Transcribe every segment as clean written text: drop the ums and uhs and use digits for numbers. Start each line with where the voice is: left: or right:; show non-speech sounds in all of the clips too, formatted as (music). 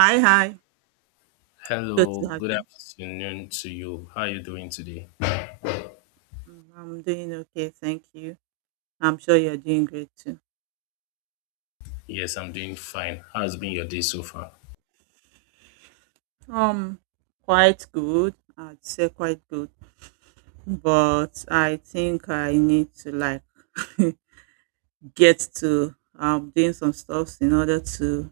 right: Hi, hi. Good to
left: Hello,
right: have
left: good
right: you.
left: afternoon to you. How are you doing today?
right: Mm, I'm doing okay, thank you. I'm sure you're doing great too.
left: Yes, I'm doing fine. How's been your day so far?
right: Um, quite good. I'd say quite good, but I think I need to like (laughs) get to doing some stuffs in order to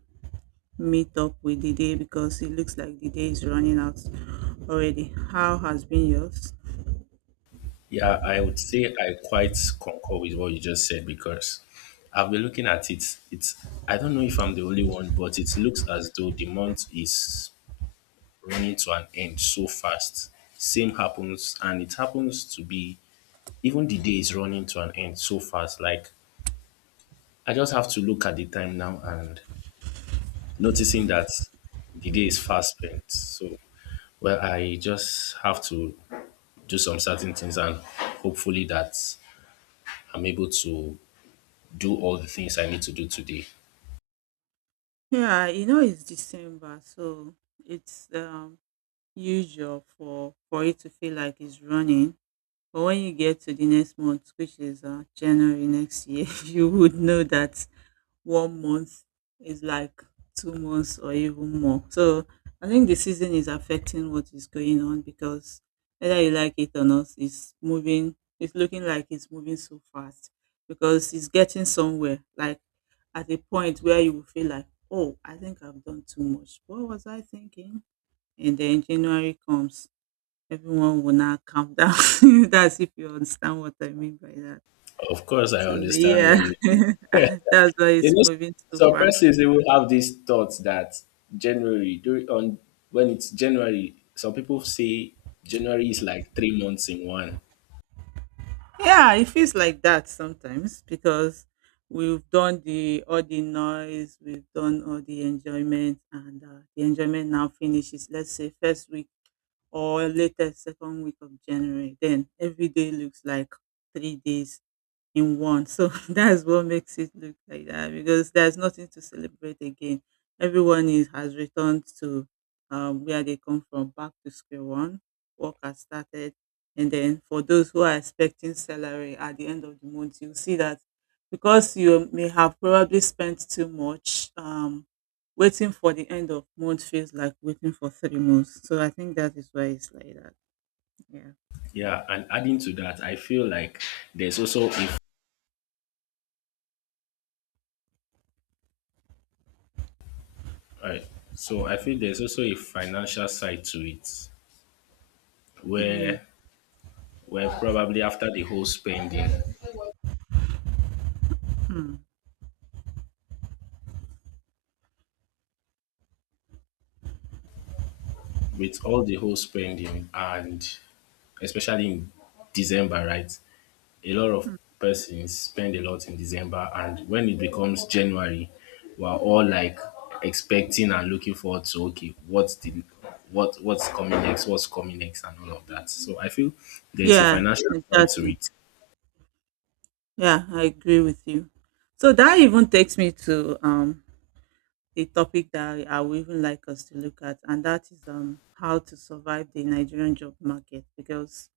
right: meet up with the day because it looks like the day is running out already. How has been yours?
left: Yeah, I would say I quite concur with what you just said because I've been looking at it. It's, I don't know if I'm the only one, but it looks as though the month is running to an end so fast. Same happens, and it happens to be even the day is running to an end so fast. Like, I just have to look at the time now and noticing that the day is fast spent. So well, I just have to do some certain things, and hopefully that I'm able to do all the things I need to do today.
right: Yeah, you know it's December, so it's usual for it to feel like it's running. But when you get to the next month, which is January next year, (laughs) you would know that 1 month is like 2 months or even more. So I think the season is affecting what is going on because whether you like it or not, it's moving, it's looking like it's moving so fast because it's getting somewhere, like at a point where you will feel like, oh, I think I've done too much. What was I thinking? And then January comes. Everyone will now calm down. (laughs) That's if you understand what I mean by that.
left: Of course, I
right: So
left: understand
right: yeah,
left: what you mean. (laughs)
right: (laughs) that's why
left: you
right: it's
left: know,
right: moving too
left: some
right: fast.
left: persons, they will have these thoughts that January during on, when it's January, some people say January is like 3 months in one.
right: Yeah, it feels like that sometimes because we've done the all the noise, we've done all the enjoyment, and the enjoyment now finishes. Let's say first week or later second week of January. Then every day looks like 3 days in one. So (laughs) that's what makes it look like that because there's nothing to celebrate again. Everyone is has returned to where they come from, back to square one. Work has started, and then for those who are expecting salary at the end of the month, you see that because you may have probably spent too much. Waiting for the end of month feels like waiting for 3 months. So I think that is why it's like that. Yeah.
left: Yeah, and adding to that, I feel like there's also, if all right. So I feel there's also a financial side to it
right: Mm,
left: where, well, probably after the whole spending,
right: mm,
left: with all the whole spending, and especially in December, right? A lot of
right: mm.
left: persons spend a lot in December, and when it becomes January, we're all like expecting and looking forward to, okay, what's the, what's coming next, what's coming next, and all of that. So I feel there's a
right: Yeah.
left: financial side to
right: Exactly.
left: it.
right: Yeah, I agree with you. So that even takes me to a topic that I would even like us to look at, and that is how to survive the Nigerian job market because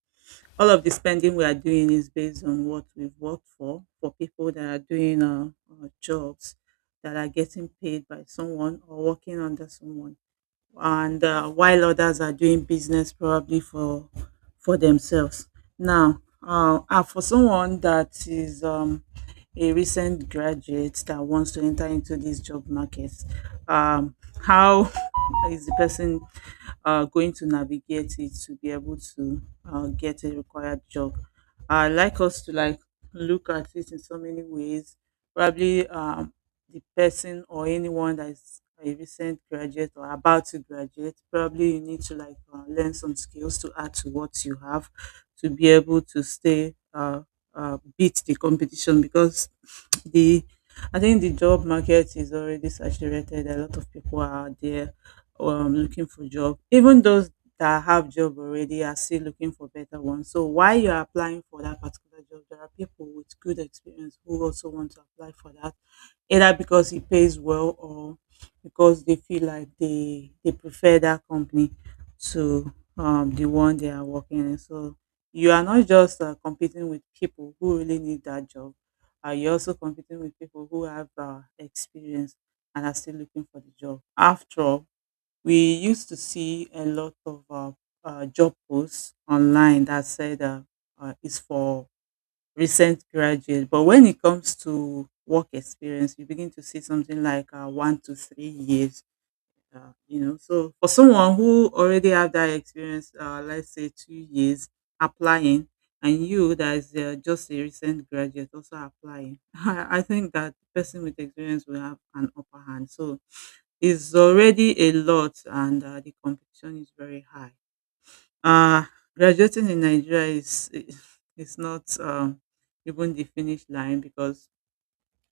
right: all of the spending we are doing is based on what we've worked for people that are doing jobs that are getting paid by someone or working under someone, and while others are doing business probably for themselves now, for someone that is a recent graduate that wants to enter into this job market, um, how (laughs) is the person going to navigate it to be able to get a required job. I like us to like look at it in so many ways, probably the person or anyone that is a recent graduate or about to graduate, probably you need to like learn some skills to add to what you have to be able to stay beat the competition because the I think the job market is already saturated. A lot of people are out there looking for job. Even those that have job already are still looking for better ones. So while you're applying for that particular job, there are people with good experience who also want to apply for that either because it pays well or because they feel like they prefer that company to the one they are working in. So you are not just competing with people who really need that job. You're also competing with people who have experience and are still looking for the job. After all, we used to see a lot of job posts online that said it's for recent graduate. But when it comes to work experience, you begin to see something like 1 to 3 years. You know, so for someone who already have that experience, let's say 2 years applying, and you that is just a recent graduate also applying, (laughs) I think that person with experience will have an upper hand. So it's already a lot, and the competition is very high. Uh, graduating in Nigeria is (laughs) its not even the finish line because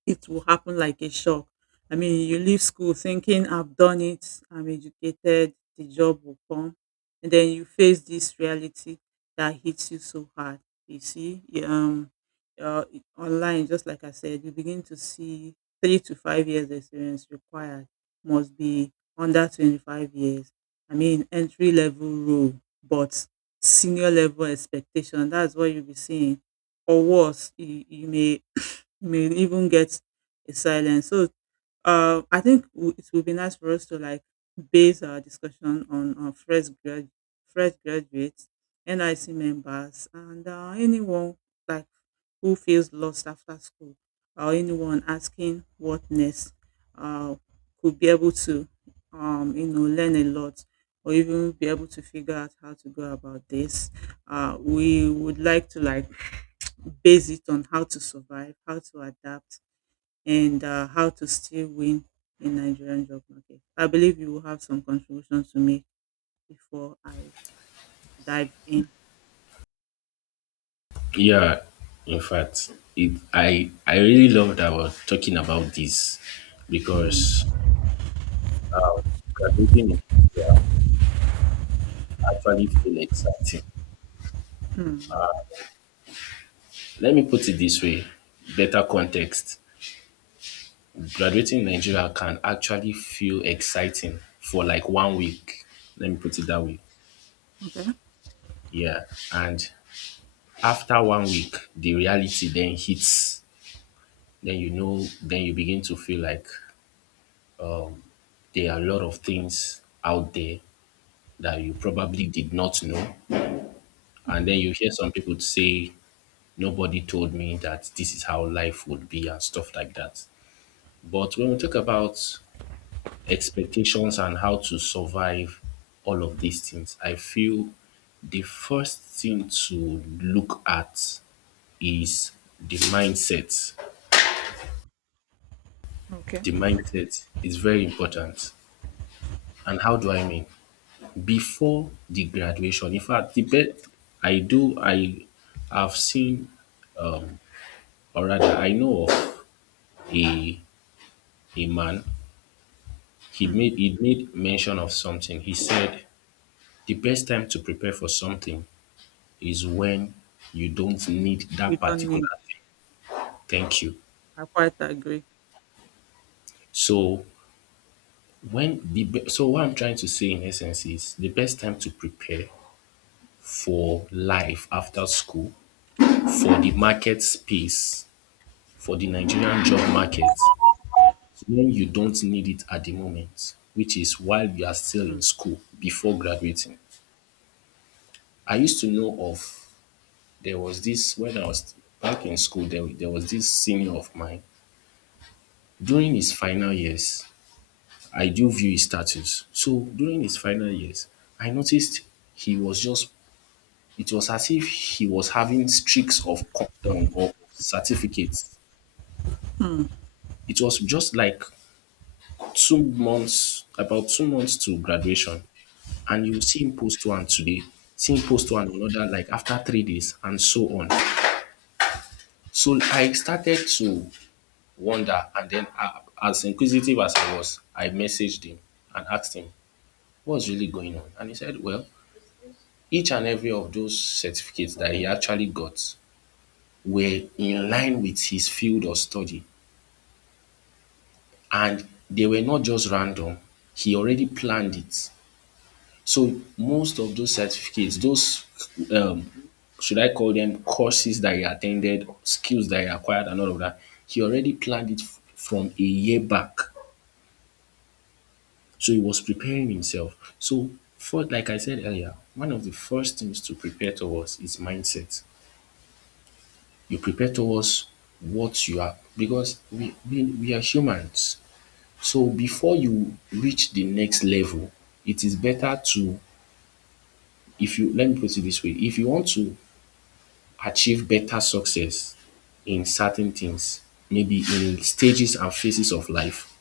right: it will happen like a shock. I mean, you leave school thinking, I've done it, I'm educated, the job will come. And then you face this reality that hits you so hard. You see, yeah, online, just like I said, you begin to see 3 to 5 years experience required, must be under 25 years. I mean, entry level role, but senior level expectation. That's what you'll be seeing. Or worse, you may even get a silence. So I think it would be nice for us to like base our discussion on fresh graduates, NIC members, and anyone like who feels lost after school, or anyone asking what next, uh, could be able to, you know, learn a lot. Or even be able to figure out how to go about this. We would like to like base it on how to survive, how to adapt, and how to still win in Nigerian job market. I believe you will have some contribution to make before I dive in.
left: Yeah, in fact, it, I really love that we're talking about this
right: Hmm.
left: because um, graduating in Nigeria actually feel exciting.
right: Hmm.
left: Let me put it this way, better context. Graduating in Nigeria can actually feel exciting for like 1 week. Let me put it that way.
right: Okay.
left: Yeah. And after 1 week, the reality then hits. Then you know, then you begin to feel like there are a lot of things out there that you probably did not know. And
right: Hmm.
left: then you hear some people say, nobody told me that this is how life would be and stuff like that. But when we talk about expectations and how to survive all of these things, I feel the first thing to look at is the mindset.
right: Okay.
left: The mindset is very important. And how do I mean? Before the graduation, in fact, the best I do, I have seen, um, or rather, I know of a a man. He
right: Hmm.
left: made he made mention of something. He said the best time to prepare for something is when you don't need
right: You
left: that
right: don't need.
left: particular thing. Thank you.
right: I quite agree.
left: So when the be- so what I'm trying to say in essence is the best time to prepare for life after school, for the market space, for the Nigerian job market, when you don't need it at the moment, which is while you are still
right: Hmm.
left: in school before graduating. I used to know of, there was this, when I was back in school there, there was this senior of mine
right: Hmm.
left: during his final years. I do view his status. So during his final years, I noticed he was just, it was as if he was having streaks of countdown or certificates.
right: Hmm.
left: It was just like 2 months, about 2 months to graduation. And you see him post one today, see him post one another, like after 3 days, and so on. So I started to wonder, and then as inquisitive as I was, I messaged him and asked him, "What's really going on?" And he said, well, each and every of those certificates that he actually got were in line with his field of study, and they were not just random. He already planned it. So most of those certificates, those, um, should I call them courses that he attended, skills that he acquired, and all of that, he already planned it f- from a year back. So he was preparing himself. So, for, like I said earlier, one of the first things to prepare towards is mindset. You prepare towards what you are because we are humans. So before you reach the next level, it is better to, if, you let me put it this way, if you want to achieve better success in certain things, maybe in stages and phases of life,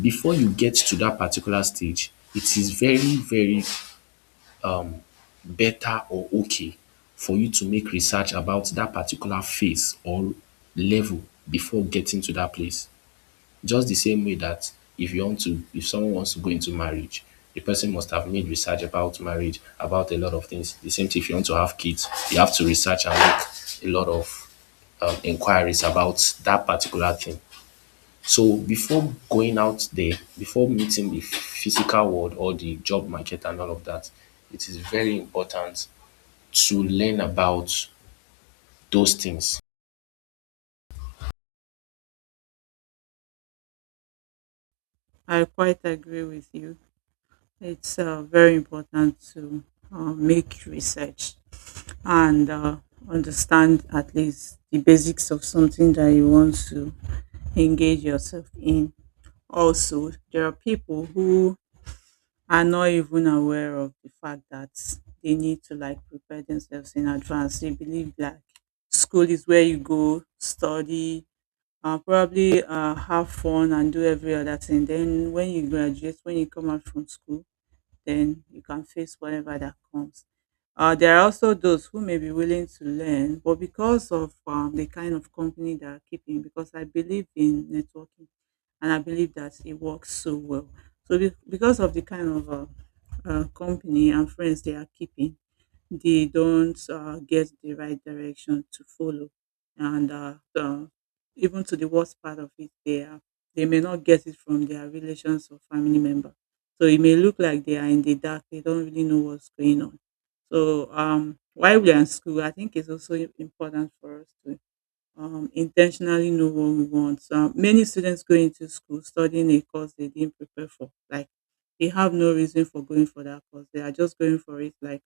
left: before you get to that particular stage, it is very, very better or okay for you to make research about that particular phase or level before getting to that place. Just the same way that if you want to, if someone wants to go into marriage, the person must have made research about marriage, about a lot of things. The same thing if you want to have kids, you have to research and make a lot of inquiries about that particular thing. So before going out there, before meeting the physical world or the job market and all of that, it is very important to learn about those things.
right: I quite agree with you. It's very important to make research and understand at least the basics of something that you want to engage yourself in. Also, there are people who are not even aware of the fact that they need to like prepare themselves in advance. They believe like school is where you go, study, probably have fun and do every other thing. Then when you graduate, when you come out from school, then you can face whatever that comes. There are also those who may be willing to learn, but because of the kind of company they are keeping, because I believe in networking and I believe that it works so well. So, because of the kind of company and friends they are keeping, they don't get the right direction to follow, and even to the worst part of it, they may not get it from their relations or family member, so it may look like they are in the dark, they don't really know what's going on. So while we are in school, I think it's also important for us to intentionally know what we want. So many students go into school studying a course they didn't prepare for. Like, they have no reason for going for that course, they are just going for it. Like,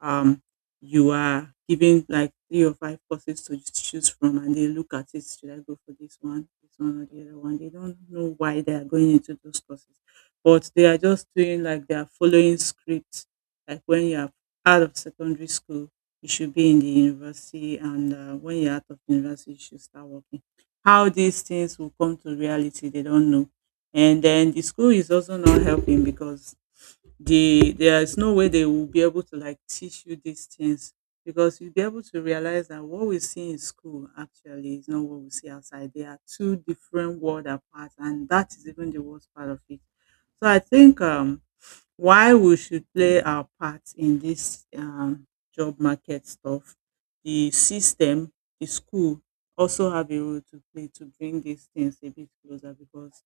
right: um, you are given like three or five courses to choose from, and they look at it, should I go for this one, this one, or the other one? They don't know why they are going into those courses, but they are just doing like they are following scripts. Like, when you are out of secondary school, you should be in the university, and when you're out of university you should start working. How these things will come to reality, they don't know. And then the school is also not helping because there is no way they will be able to like teach you these things, because you'll be able to realize that what we see in school actually is not what we see outside. They are two different world apart, and that is even the worst part of it. So I think why we should play our part in this job market stuff, the system, the school also have a role to play to bring these things a bit closer because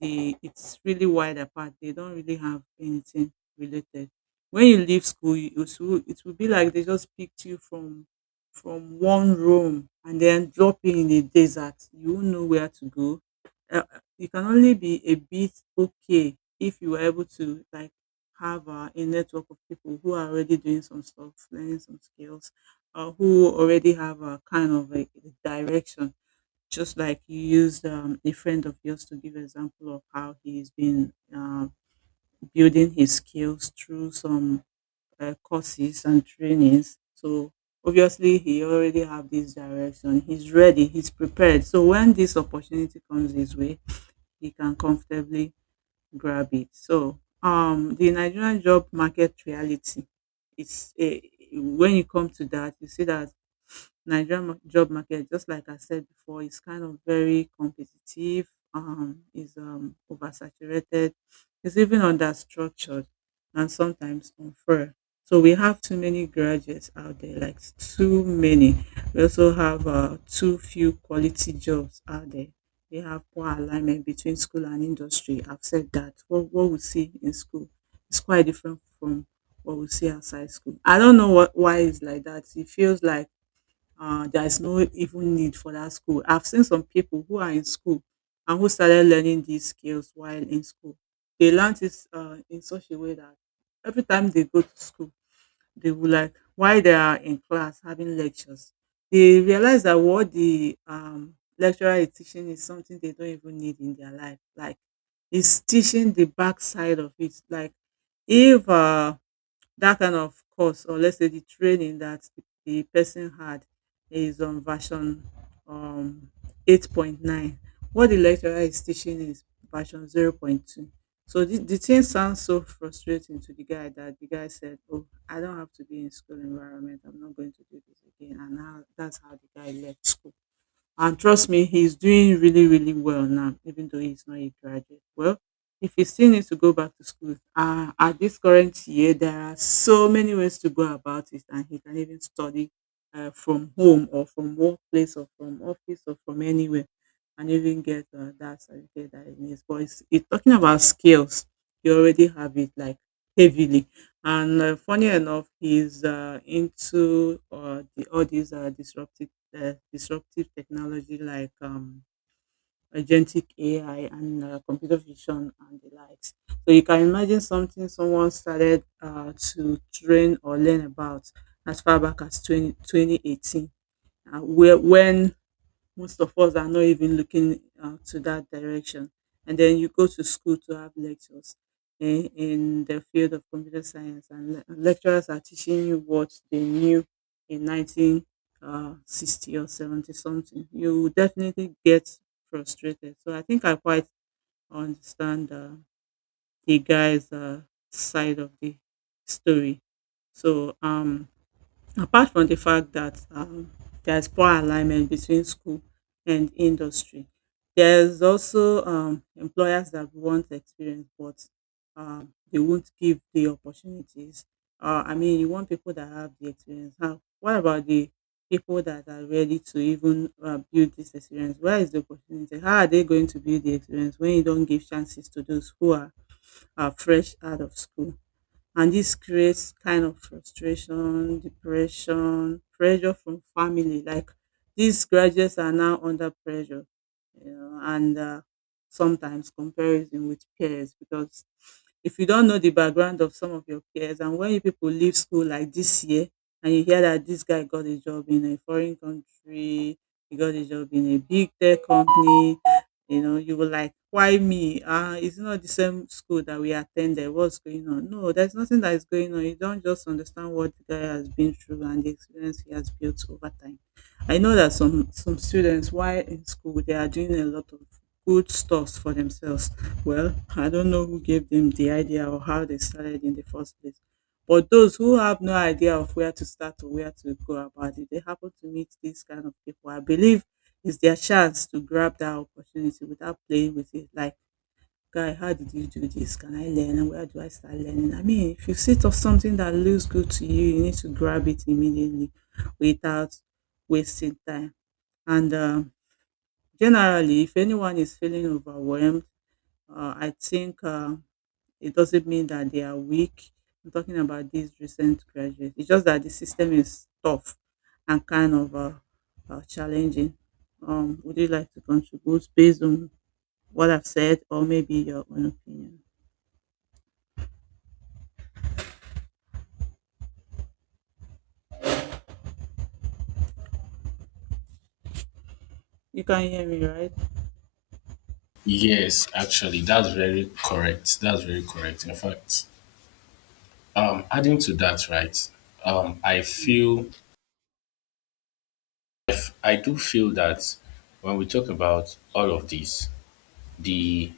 right: the it's really wide apart. They don't really have anything related. When you leave school, it will be like they just picked you from one room and then drop you in the desert. You won't know where to go. You can only be a bit okay if you were able to like have a network of people who are already doing some stuff, learning some skills, or who already have a kind of like, a direction. Just like you used a friend of yours to give example of how he's been building his skills through some courses and trainings. So obviously he already have this direction, he's ready, he's prepared, so when this opportunity comes his way he can comfortably grab it. So the Nigerian job market reality, it's a, when you come to that you see that Nigerian job market, just like I said before, is kind of very competitive, is oversaturated, is even understructured, and sometimes unfair. So we have too many graduates out there, like too many. We also have too few quality jobs out there. We have poor alignment between school and industry. I've said that. What we see in school is quite different from what we see outside school. I don't know why it's like that. It feels like there is no even need for that school. I've seen some people who are in school and who started learning these skills while in school. They learned it in such a way that every time they go to school, they will like while they are in class having lectures, they realize that what the lecturer is teaching is something they don't even need in their life. Like, it's teaching the backside of it. Like, if that kind of course, or let's say the training that the person had is on version um 8.9, what the lecturer is teaching is version 0. 0.2. So the thing sounds so frustrating to the guy that the guy said, oh, I don't have to be in school environment, I'm not going to do this again. And now that's how the guy left school. And trust me, he's doing really, really well now, even though he's not a graduate. Well, if he still needs to go back to school, at this current year, there are so many ways to go about it, and he can even study from home or from workplace or from office or from anywhere and even get that certificate that he needs. But it's talking about skills, he already have it like heavily. And funny enough, he's into all these disruptive technology like agentic AI and computer vision and the likes. So you can imagine something someone started to train or learn about as far back as 20 2018. When most of us are not even looking to that direction. And then you go to school to have lectures in the field of computer science, and lecturers are teaching you what they knew in 1960 or 70 something. You will definitely get frustrated. So I think I quite understand the guy's side of the story. So apart from the fact that there's poor alignment between school and industry, there's also employers that want experience, but they won't give the opportunities. I mean, you want people that have the experience. How? What about the people that are ready to even build this experience? Where is the opportunity? How are they going to build the experience when you don't give chances to those who are fresh out of school? And this creates kind of frustration, depression, pressure from family. Like these graduates are now under pressure, you know, and sometimes comparison with peers. Because if you don't know the background of some of your peers, and when you people leave school like this year and you hear that this guy got a job in a foreign country, he got a job in a big tech company, you know, you were like, why me? It's not the same school that we attended. What's going on? No, there's nothing that is going on. You don't just understand what the guy has been through and the experience he has built over time. I know that some students while in school, they are doing a lot of good stuffs for themselves. Well, I don't know who gave them the idea or how they started in the first place. But those who have no idea of where to start or where to go about it, they happen to meet these kind of people. I believe it's their chance to grab that opportunity without playing with it. Like, guy, how did you do this? Can I learn? And where do I start learning? I mean, if you see to something that looks good to you, you need to grab it immediately without wasting time. And generally, if anyone is feeling overwhelmed, I think it doesn't mean that they are weak. I'm talking about these recent graduates. It's just that the system is tough and kind of challenging. Would you like to contribute based on what I've said, or maybe your own opinion? You can hear me, right?
left: Yes, actually, that's very correct. That's very correct. In fact, adding to that, right? I feel, I f- I do feel that when we talk about all of this, the